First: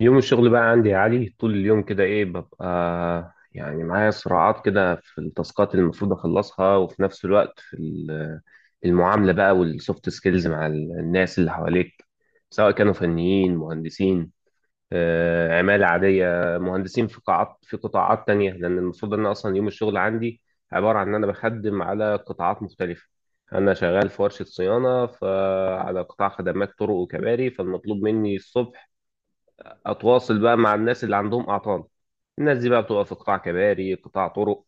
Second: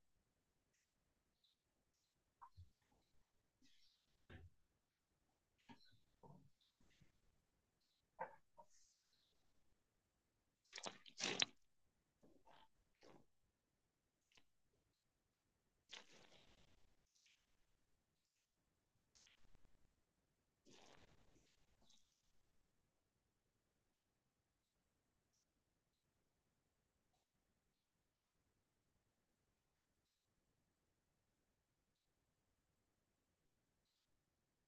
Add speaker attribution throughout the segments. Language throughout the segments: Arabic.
Speaker 1: يوم الشغل بقى عندي يا علي طول اليوم كده ايه ببقى يعني معايا صراعات كده في التاسكات اللي المفروض اخلصها وفي نفس الوقت في المعاملة بقى والسوفت سكيلز مع الناس اللي حواليك سواء كانوا فنيين مهندسين، عمالة عادية، مهندسين في قاعات في قطاعات تانية، لأن المفروض أن أصلا يوم الشغل عندي عبارة عن إن أنا بخدم على قطاعات مختلفة. أنا شغال في ورشة صيانة فعلى قطاع خدمات طرق وكباري، فالمطلوب مني الصبح اتواصل بقى مع الناس اللي عندهم اعطال. الناس دي بقى بتبقى في قطاع كباري قطاع طرق،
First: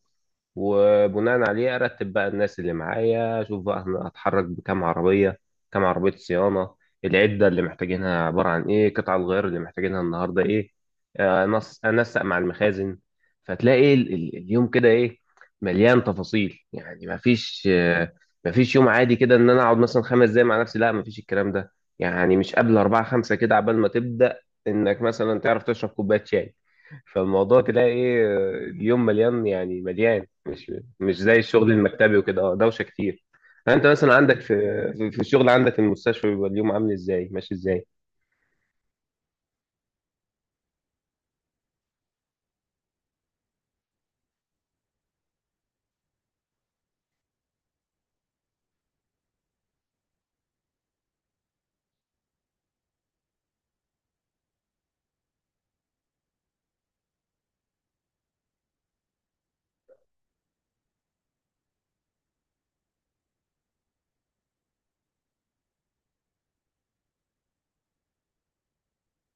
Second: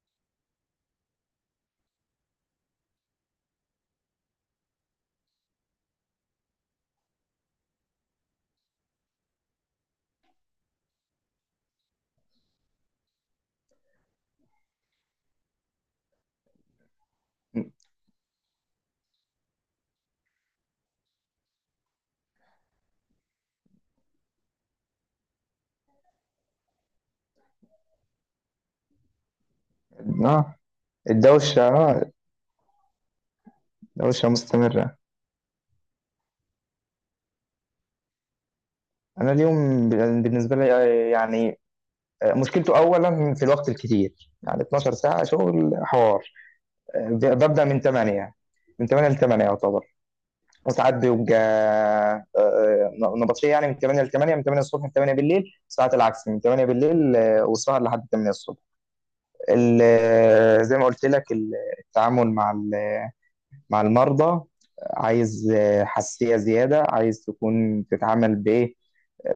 Speaker 1: وبناء عليه ارتب بقى الناس اللي معايا، اشوف بقى انا هتحرك بكام عربيه، كام عربيه صيانه، العده اللي محتاجينها عباره عن ايه، قطع الغيار اللي محتاجينها النهارده ايه. أنسق مع المخازن. فتلاقي اليوم كده ايه، مليان تفاصيل، يعني مفيش مفيش يوم عادي كده ان انا اقعد مثلا خمس دقايق مع نفسي، لا مفيش الكلام ده. يعني مش قبل أربعة خمسة كده عبال ما تبدأ انك مثلا تعرف تشرب كوبايه شاي. فالموضوع تلاقي ايه، اليوم مليان، يعني مليان،
Speaker 2: اه.
Speaker 1: مش مش زي
Speaker 2: الدوشة
Speaker 1: الشغل
Speaker 2: اه
Speaker 1: المكتبي وكده. اه، دوشه كتير. انت مثلا
Speaker 2: الدوشة
Speaker 1: عندك في
Speaker 2: مستمرة.
Speaker 1: في الشغل عندك المستشفى بيبقى اليوم عامل ازاي، ماشي ازاي؟
Speaker 2: أنا اليوم بالنسبة لي، يعني، مشكلته أولا في الوقت الكتير، يعني 12 ساعة شغل حوار. ببدأ من 8، من 8 ل 8 يعتبر. وساعات بيبقى نبطشية، يعني من 8 ل 8، من 8 الصبح ل 8 بالليل، ساعات العكس من 8 بالليل، والسهر لحد 8 الصبح. زي ما قلت لك، التعامل مع المرضى عايز حساسية زيادة، عايز تكون تتعامل بإيه؟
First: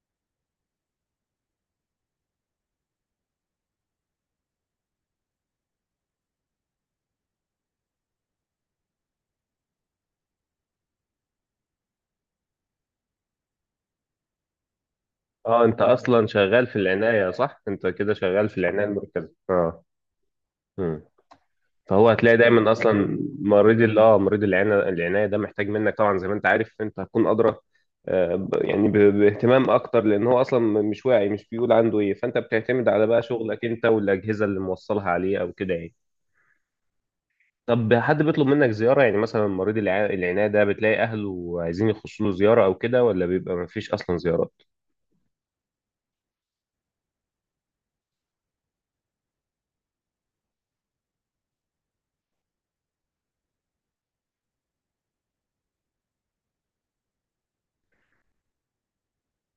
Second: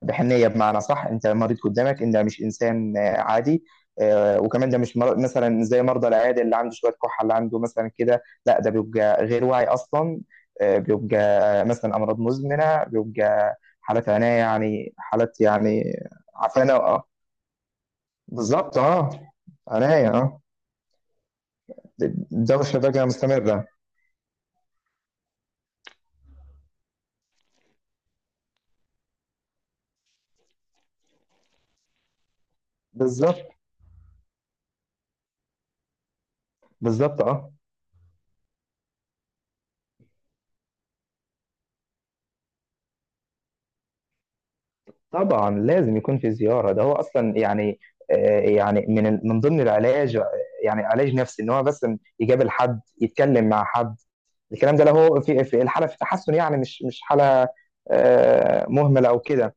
Speaker 2: بحنية، بمعنى صح، أنت المريض قدامك، أنت مش إنسان عادي. وكمان ده مش مثلا زي مرضى العيادة اللي عنده شوية كحة، اللي عنده مثلا كده. لا، ده بيبقى غير واعي أصلا. آه، بيبقى آه، مثلا أمراض مزمنة، بيبقى حالات عناية، يعني حالات،
Speaker 1: اه انت
Speaker 2: يعني
Speaker 1: اصلا شغال
Speaker 2: عفانة،
Speaker 1: في العنايه، صح؟ انت كده شغال في
Speaker 2: بالظبط،
Speaker 1: العنايه
Speaker 2: أه.
Speaker 1: المركزه. اه،
Speaker 2: عناية، أه.
Speaker 1: فهو هتلاقي دايما
Speaker 2: دوشة بقى
Speaker 1: اصلا
Speaker 2: مستمرة.
Speaker 1: مريض ال- اه مريض العناية ده محتاج منك، طبعا زي ما انت عارف انت هتكون ادرى، يعني باهتمام اكتر، لان هو اصلا مش واعي، مش بيقول عنده ايه، فانت بتعتمد على بقى
Speaker 2: بالظبط،
Speaker 1: شغلك انت والاجهزه اللي موصلها عليه او كده يعني.
Speaker 2: بالظبط، أه.
Speaker 1: طب حد بيطلب منك زياره، يعني مثلا مريض العناية ده بتلاقي اهله عايزين يخشوا له زياره او كده، ولا بيبقى ما فيش اصلا زيارات؟
Speaker 2: طبعا لازم يكون في زيارة، ده هو أصلا، يعني يعني من من ضمن العلاج، يعني علاج نفسي، إن هو بس يقابل حد، يتكلم مع حد. الكلام ده له في الحالة في تحسن، يعني مش حالة مهملة أو كده.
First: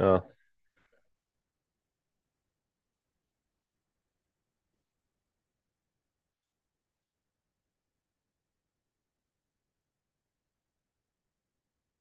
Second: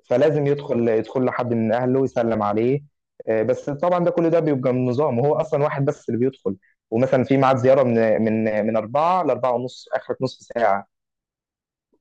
Speaker 1: اه،
Speaker 2: فلازم يدخل لحد من أهله ويسلم عليه. بس طبعا ده، كل ده بيبقى من نظام، وهو أصلا واحد بس اللي بيدخل. ومثلا في ميعاد زيارة من أربعة لأربعة ونص، آخرة نص ساعة.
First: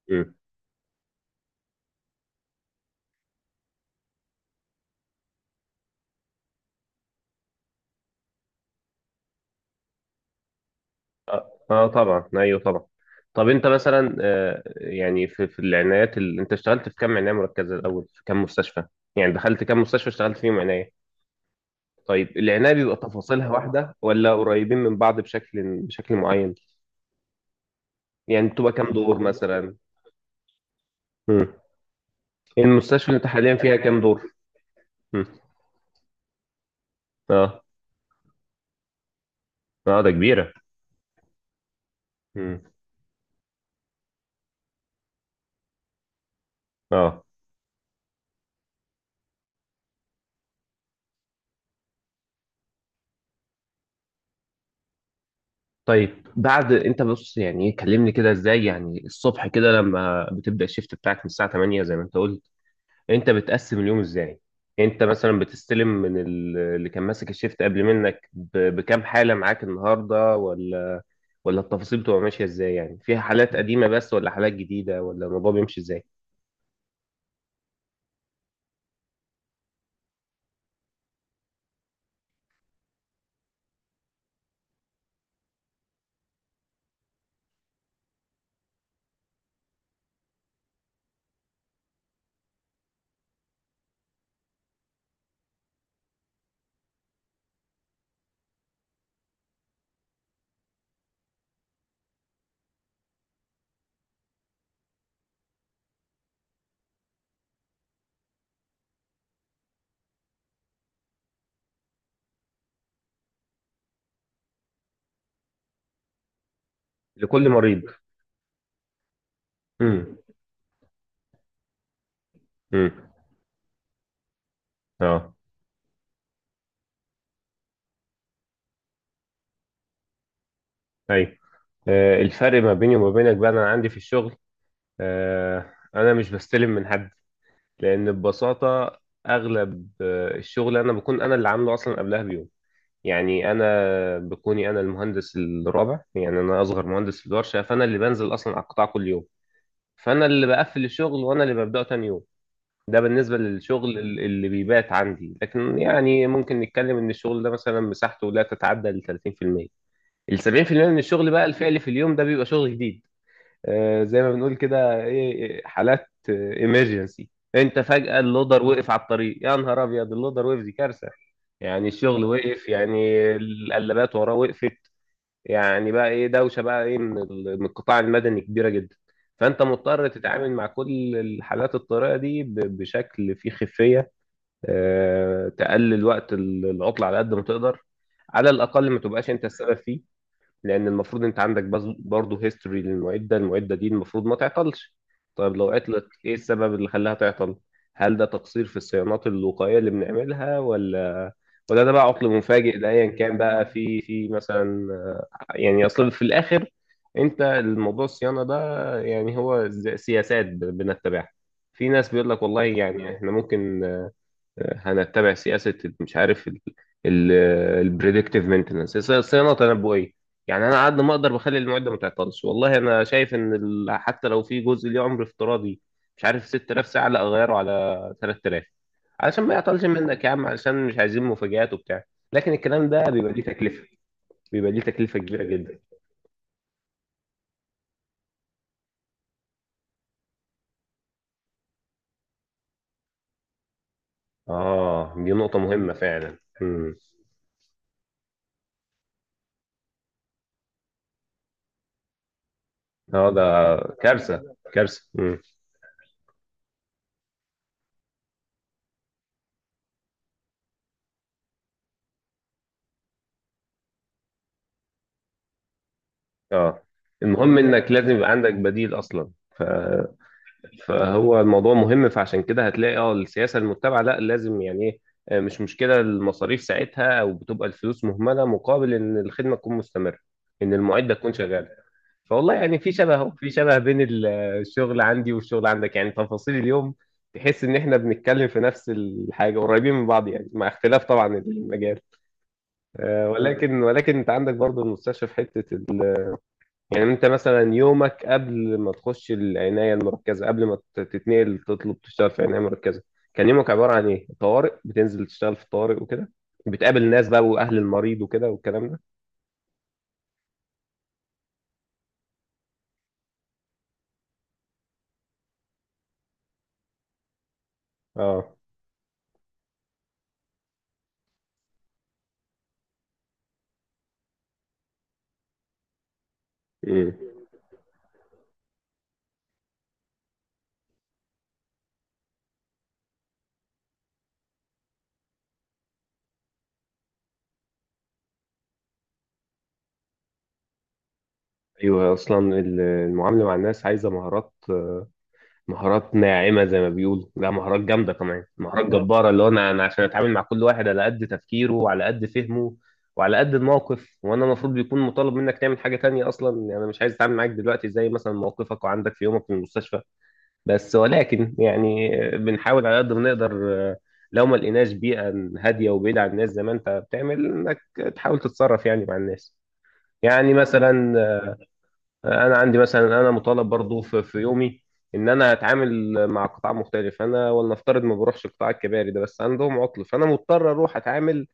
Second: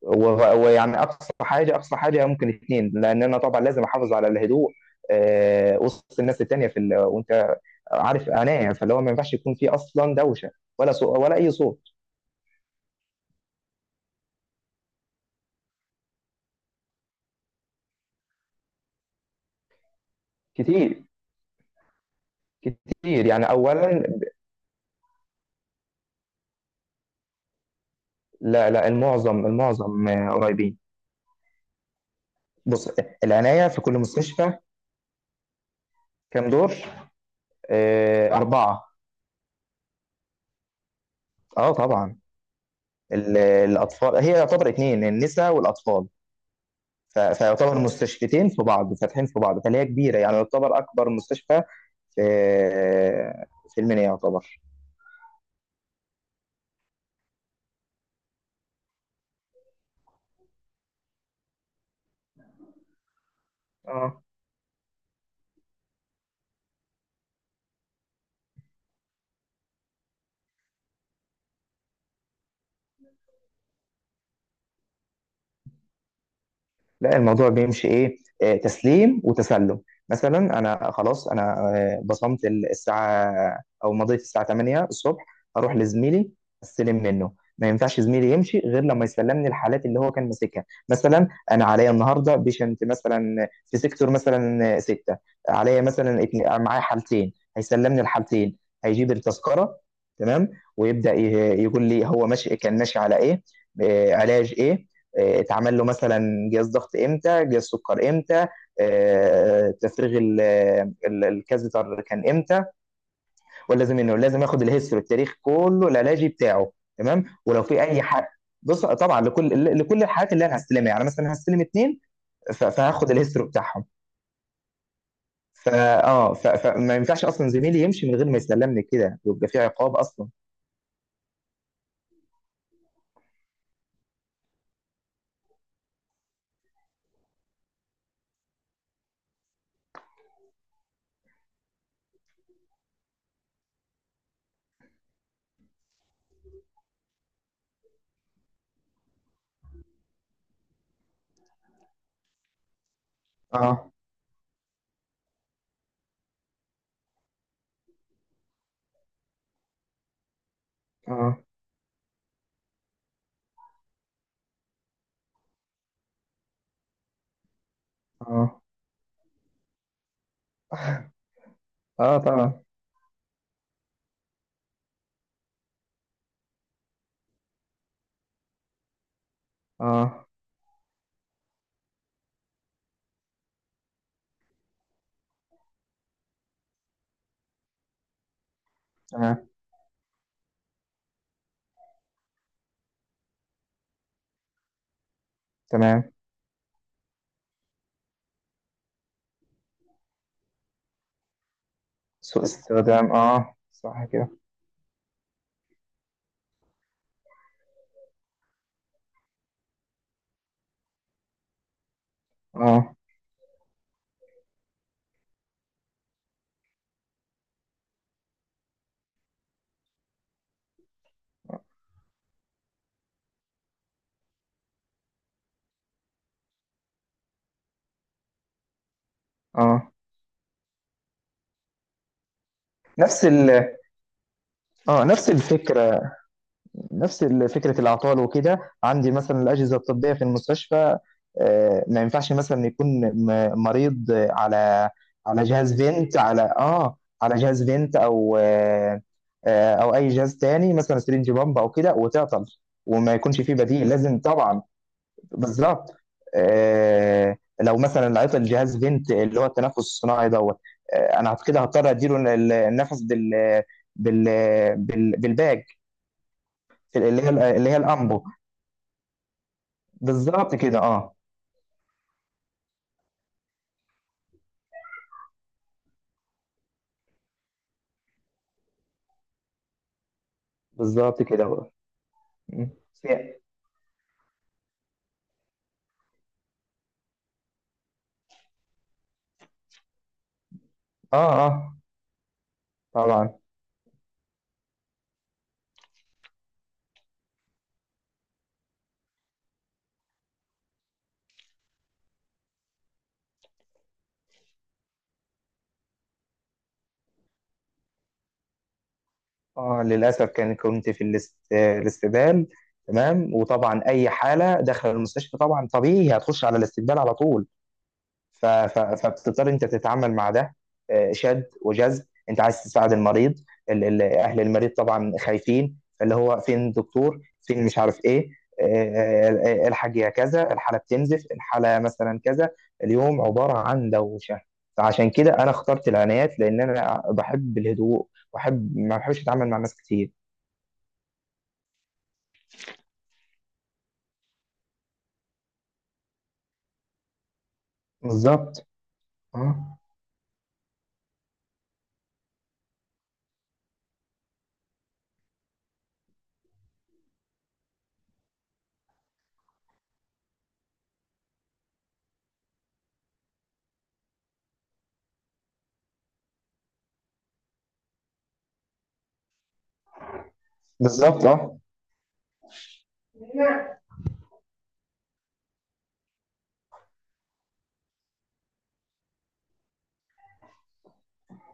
Speaker 2: ويعني اقصى حاجه، اقصى حاجه ممكن اتنين، لان انا طبعا لازم احافظ على الهدوء وسط الناس التانيه في وانت عارف انايا، فاللي هو ما ينفعش يكون في اصلا دوشه، ولا ولا اي
Speaker 1: اه،
Speaker 2: صوت.
Speaker 1: آه طبعا، ايوه طبعا. طب انت مثلا يعني في العنايات انت اشتغلت في كم عنايه مركزه الاول، في كم مستشفى، يعني دخلت كم مستشفى اشتغلت فيهم
Speaker 2: كتير،
Speaker 1: عنايه؟ طيب العنايه بيبقى
Speaker 2: كتير يعني
Speaker 1: تفاصيلها واحده
Speaker 2: اولا.
Speaker 1: ولا قريبين من بعض بشكل معين؟ يعني
Speaker 2: لا،
Speaker 1: بتبقى
Speaker 2: لا،
Speaker 1: كم دور
Speaker 2: المعظم
Speaker 1: مثلا؟
Speaker 2: المعظم قريبين.
Speaker 1: مم.
Speaker 2: بص،
Speaker 1: المستشفى اللي انت حاليا
Speaker 2: العنايه
Speaker 1: فيها
Speaker 2: في كل
Speaker 1: كم دور؟
Speaker 2: مستشفى
Speaker 1: مم.
Speaker 2: كام دور؟
Speaker 1: اه،
Speaker 2: اربعه.
Speaker 1: اه ده كبيره.
Speaker 2: اه طبعا.
Speaker 1: مم.
Speaker 2: الاطفال هي يعتبر اتنين، النساء والاطفال.
Speaker 1: اه.
Speaker 2: فيعتبر مستشفيتين في بعض، فاتحين في بعض، فهي كبيرة، يعني يعتبر أكبر مستشفى في المنيا يعتبر.
Speaker 1: طيب بعد انت بص يعني إيه، كلمني كده ازاي، يعني الصبح كده لما بتبدا الشيفت بتاعك من الساعه 8 زي ما انت قلت، انت بتقسم اليوم
Speaker 2: اه.
Speaker 1: ازاي؟ انت مثلا بتستلم من اللي كان ماسك الشيفت قبل منك بكام حالة معاك النهاردة، ولا ولا التفاصيل بتبقى ماشية ازاي، يعني فيها حالات قديمة بس ولا حالات جديدة، ولا الموضوع بيمشي ازاي؟
Speaker 2: لا، الموضوع بيمشي ايه، تسليم وتسلم. مثلا انا خلاص، انا بصمت الساعه، او مضيت الساعه 8 الصبح. اروح لزميلي، استلم منه. ما ينفعش زميلي يمشي غير لما يسلمني الحالات اللي هو كان ماسكها. مثلا انا عليا النهارده بيشنت مثلا في سيكتور مثلا ستة. عليا مثلا معايا حالتين، هيسلمني الحالتين، هيجيب التذكره، تمام. ويبدا يقول لي هو ماشي، كان ماشي على ايه، علاج ايه، اتعمل له مثلا جهاز ضغط امتى، جهاز سكر امتى، آه، تفريغ ال- الكازيتر كان امتى. ولازم انه لازم ياخد الهيستوري، التاريخ كله العلاجي بتاعه، تمام.
Speaker 1: لكل
Speaker 2: ولو
Speaker 1: مريض.
Speaker 2: في اي حاجه. بص طبعا لكل
Speaker 1: امم،
Speaker 2: الحالات اللي انا هستلمها، يعني مثلا هستلم اتنين،
Speaker 1: امم،
Speaker 2: فهاخد الهيستوري بتاعهم.
Speaker 1: اه،
Speaker 2: فما ينفعش اصلا زميلي يمشي من غير ما يسلمني كده، ويبقى في عقاب اصلا.
Speaker 1: ايوه. الفرق ما بيني وما بينك بقى، انا عندي في الشغل انا مش بستلم من حد، لان ببساطة اغلب الشغل انا بكون انا اللي عامله اصلا قبلها بيوم. يعني انا بكوني انا المهندس الرابع، يعني انا اصغر مهندس في الورشه، فانا اللي بنزل اصلا على القطاع كل يوم، فانا اللي بقفل الشغل وانا اللي ببداه تاني يوم. ده بالنسبه
Speaker 2: اه،
Speaker 1: للشغل اللي بيبات عندي، لكن يعني ممكن نتكلم ان الشغل ده مثلا مساحته لا تتعدى ال 30%. ال 70% من الشغل
Speaker 2: اه،
Speaker 1: بقى الفعلي في اليوم ده بيبقى شغل جديد، زي ما بنقول كده ايه، إيه، حالات ايمرجنسي. انت فجأة
Speaker 2: اه،
Speaker 1: اللودر وقف على الطريق، يا نهار ابيض، اللودر وقف دي كارثة. يعني
Speaker 2: اه
Speaker 1: الشغل
Speaker 2: طبعا،
Speaker 1: وقف، يعني القلابات وراه وقفت. يعني بقى ايه دوشة بقى ايه من من القطاع المدني كبيرة جدا. فانت مضطر
Speaker 2: اه،
Speaker 1: تتعامل مع كل الحالات الطارئة دي بشكل فيه خفية، تقلل وقت العطلة على قد ما تقدر، على الاقل ما تبقاش انت
Speaker 2: تمام،
Speaker 1: السبب فيه. لان المفروض انت عندك بس برضه هيستوري للمعده، المعده دي المفروض ما تعطلش. طيب لو
Speaker 2: تمام.
Speaker 1: عطلت ايه السبب اللي خلاها تعطل؟ هل ده تقصير في الصيانات الوقائيه اللي بنعملها، ولا ولا ده بقى عطل
Speaker 2: سوء
Speaker 1: مفاجئ؟ ده ايا
Speaker 2: استخدام،
Speaker 1: كان
Speaker 2: اه
Speaker 1: بقى في
Speaker 2: صح
Speaker 1: في
Speaker 2: كده.
Speaker 1: مثلا، يعني اصل في الاخر انت الموضوع الصيانه ده يعني هو زي سياسات بنتبعها. في ناس بيقول لك والله
Speaker 2: اه،
Speaker 1: يعني احنا ممكن هنتبع سياسه، مش عارف، البريدكتيف مينتنس، صيانه تنبؤيه. يعني انا على قد ما اقدر بخلي المعده ما تعطلش. والله انا شايف ان حتى لو في جزء ليه عمر افتراضي، مش عارف، 6,000 ساعه، لا اغيره على 3,000، علشان ما يعطلش
Speaker 2: اه،
Speaker 1: منك يا عم، علشان مش عايزين مفاجآت وبتاع. لكن الكلام ده
Speaker 2: نفس
Speaker 1: بيبقى ليه
Speaker 2: ال
Speaker 1: تكلفه، بيبقى ليه
Speaker 2: اه
Speaker 1: تكلفه
Speaker 2: نفس
Speaker 1: كبيره جدا.
Speaker 2: الفكره نفس فكره الاعطال وكده. عندي مثلا الاجهزه الطبيه في المستشفى، ما ينفعش مثلا يكون مريض على
Speaker 1: اه دي نقطه
Speaker 2: جهاز
Speaker 1: مهمه
Speaker 2: فينت،
Speaker 1: فعلا.
Speaker 2: على
Speaker 1: امم،
Speaker 2: اه على جهاز فينت، او او اي جهاز تاني مثلا سرنج بامب او كده وتعطل، وما
Speaker 1: اه، ده
Speaker 2: يكونش فيه بديل، لازم
Speaker 1: كارثه
Speaker 2: طبعا.
Speaker 1: كارثه. امم،
Speaker 2: بالظبط. آه لو مثلا عطل جهاز فينت، اللي هو التنفس الصناعي دوت. آه انا كده هضطر اديله النفس بال بالباج،
Speaker 1: اه.
Speaker 2: اللي
Speaker 1: المهم
Speaker 2: هي
Speaker 1: انك لازم
Speaker 2: الامبو.
Speaker 1: يبقى عندك بديل اصلا. ف
Speaker 2: بالظبط كده، اه.
Speaker 1: فهو الموضوع مهم، فعشان كده هتلاقي اه السياسه المتبعه، لا لازم يعني ايه، مش مشكله المصاريف ساعتها، او بتبقى الفلوس مهمله مقابل ان الخدمه تكون مستمره، ان المعده
Speaker 2: بالظبط
Speaker 1: تكون
Speaker 2: كده
Speaker 1: شغاله.
Speaker 2: هو.
Speaker 1: فوالله
Speaker 2: م.
Speaker 1: يعني في شبه اهو، في شبه بين الشغل عندي والشغل عندك يعني تفاصيل اليوم. تحس ان احنا بنتكلم في نفس الحاجه، قريبين من بعض يعني، مع اختلاف طبعا
Speaker 2: اه، اه
Speaker 1: المجال.
Speaker 2: طبعا.
Speaker 1: ولكن انت عندك برضه المستشفى في حته. يعني انت مثلا يومك قبل ما تخش العناية المركزة، قبل ما تتنقل تطلب تشتغل في عناية مركزة، كان يومك عبارة عن ايه؟ طوارئ. بتنزل تشتغل في الطوارئ وكده، بتقابل ناس بقى واهل المريض وكده والكلام ده.
Speaker 2: اه للاسف كان كنت في الاستبدال، تمام. وطبعا اي حاله داخل المستشفى طبعا طبيعي هتخش على الاستبدال على طول.
Speaker 1: اه.
Speaker 2: فبتضطر انت تتعامل مع ده، شد وجذب، انت عايز تساعد المريض، اهل المريض طبعا خايفين، اللي هو فين
Speaker 1: امم،
Speaker 2: الدكتور، فين، مش عارف ايه، آه، الحاج يا كذا، الحاله بتنزف، الحاله مثلا كذا. اليوم عباره عن دوشه. فعشان كده انا اخترت العنايات، لان انا بحب الهدوء، واحب، ما بحبش اتعامل مع ناس كتير.
Speaker 1: ايوه. اصلا المعاملة مع الناس عايزة مهارات، مهارات ناعمة زي ما بيقولوا، لا مهارات جامدة كمان،
Speaker 2: بالظبط،
Speaker 1: مهارات جامدة جبارة. اللي هو أنا
Speaker 2: اه.
Speaker 1: أنا عشان أتعامل مع كل واحد على قد تفكيره وعلى قد فهمه وعلى قد الموقف، وأنا المفروض بيكون مطالب منك تعمل حاجة تانية أصلا. يعني أنا مش عايز أتعامل معاك دلوقتي زي مثلا موقفك وعندك في يومك في المستشفى، بس ولكن يعني بنحاول على قد ما نقدر. لو ما لقيناش بيئة هادية وبعيدة عن الناس زي ما أنت بتعمل، إنك تحاول تتصرف يعني مع الناس. يعني مثلا
Speaker 2: بالظبط، اه.
Speaker 1: انا عندي، مثلا انا مطالب برضو في يومي ان انا اتعامل مع قطاع مختلف، انا ولنفترض ما بروحش القطاع الكباري ده، بس عندهم عطل فانا مضطر اروح اتعامل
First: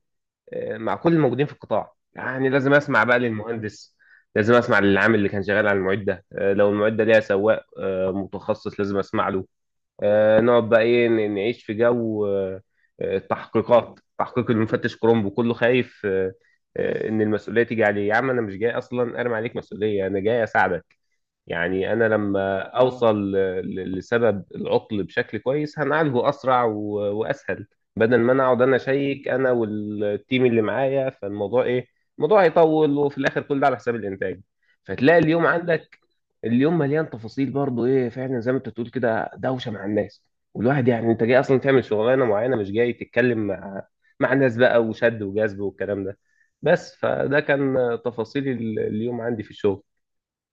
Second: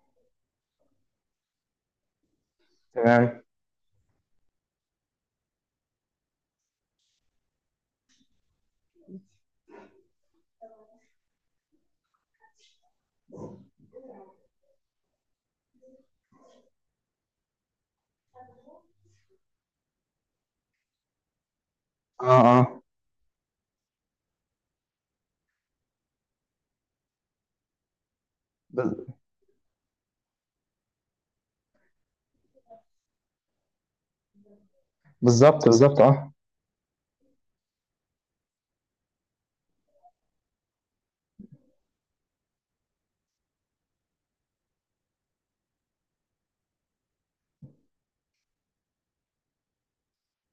Speaker 1: مع كل الموجودين في القطاع. يعني لازم اسمع بقى
Speaker 2: تمام،
Speaker 1: للمهندس، لازم اسمع للعامل اللي كان شغال على المعده، لو المعده ليها سواق متخصص لازم اسمع له. نقعد بقى ايه نعيش في جو التحقيقات، تحقيق المفتش كرومبو، كله خايف ان المسؤوليه تيجي عليه. يا عم انا مش جاي اصلا ارمي عليك مسؤوليه، انا جاي اساعدك. يعني انا
Speaker 2: اه، اه،
Speaker 1: لما اوصل لسبب العطل بشكل كويس هنعالجه اسرع واسهل، بدل ما انا اقعد انا
Speaker 2: بال-
Speaker 1: اشيك انا والتيم اللي معايا فالموضوع ايه. الموضوع هيطول وفي الاخر كل ده على حساب الانتاج. فتلاقي اليوم
Speaker 2: بالظبط،
Speaker 1: عندك
Speaker 2: بالظبط، اه.
Speaker 1: اليوم مليان تفاصيل برضو ايه فعلا زي ما انت تقول كده، دوشه مع الناس. والواحد يعني انت جاي اصلا تعمل شغلانه معينه مش جاي تتكلم مع مع ناس بقى وشد وجذب والكلام ده بس. فده كان تفاصيل اليوم عندي في الشغل.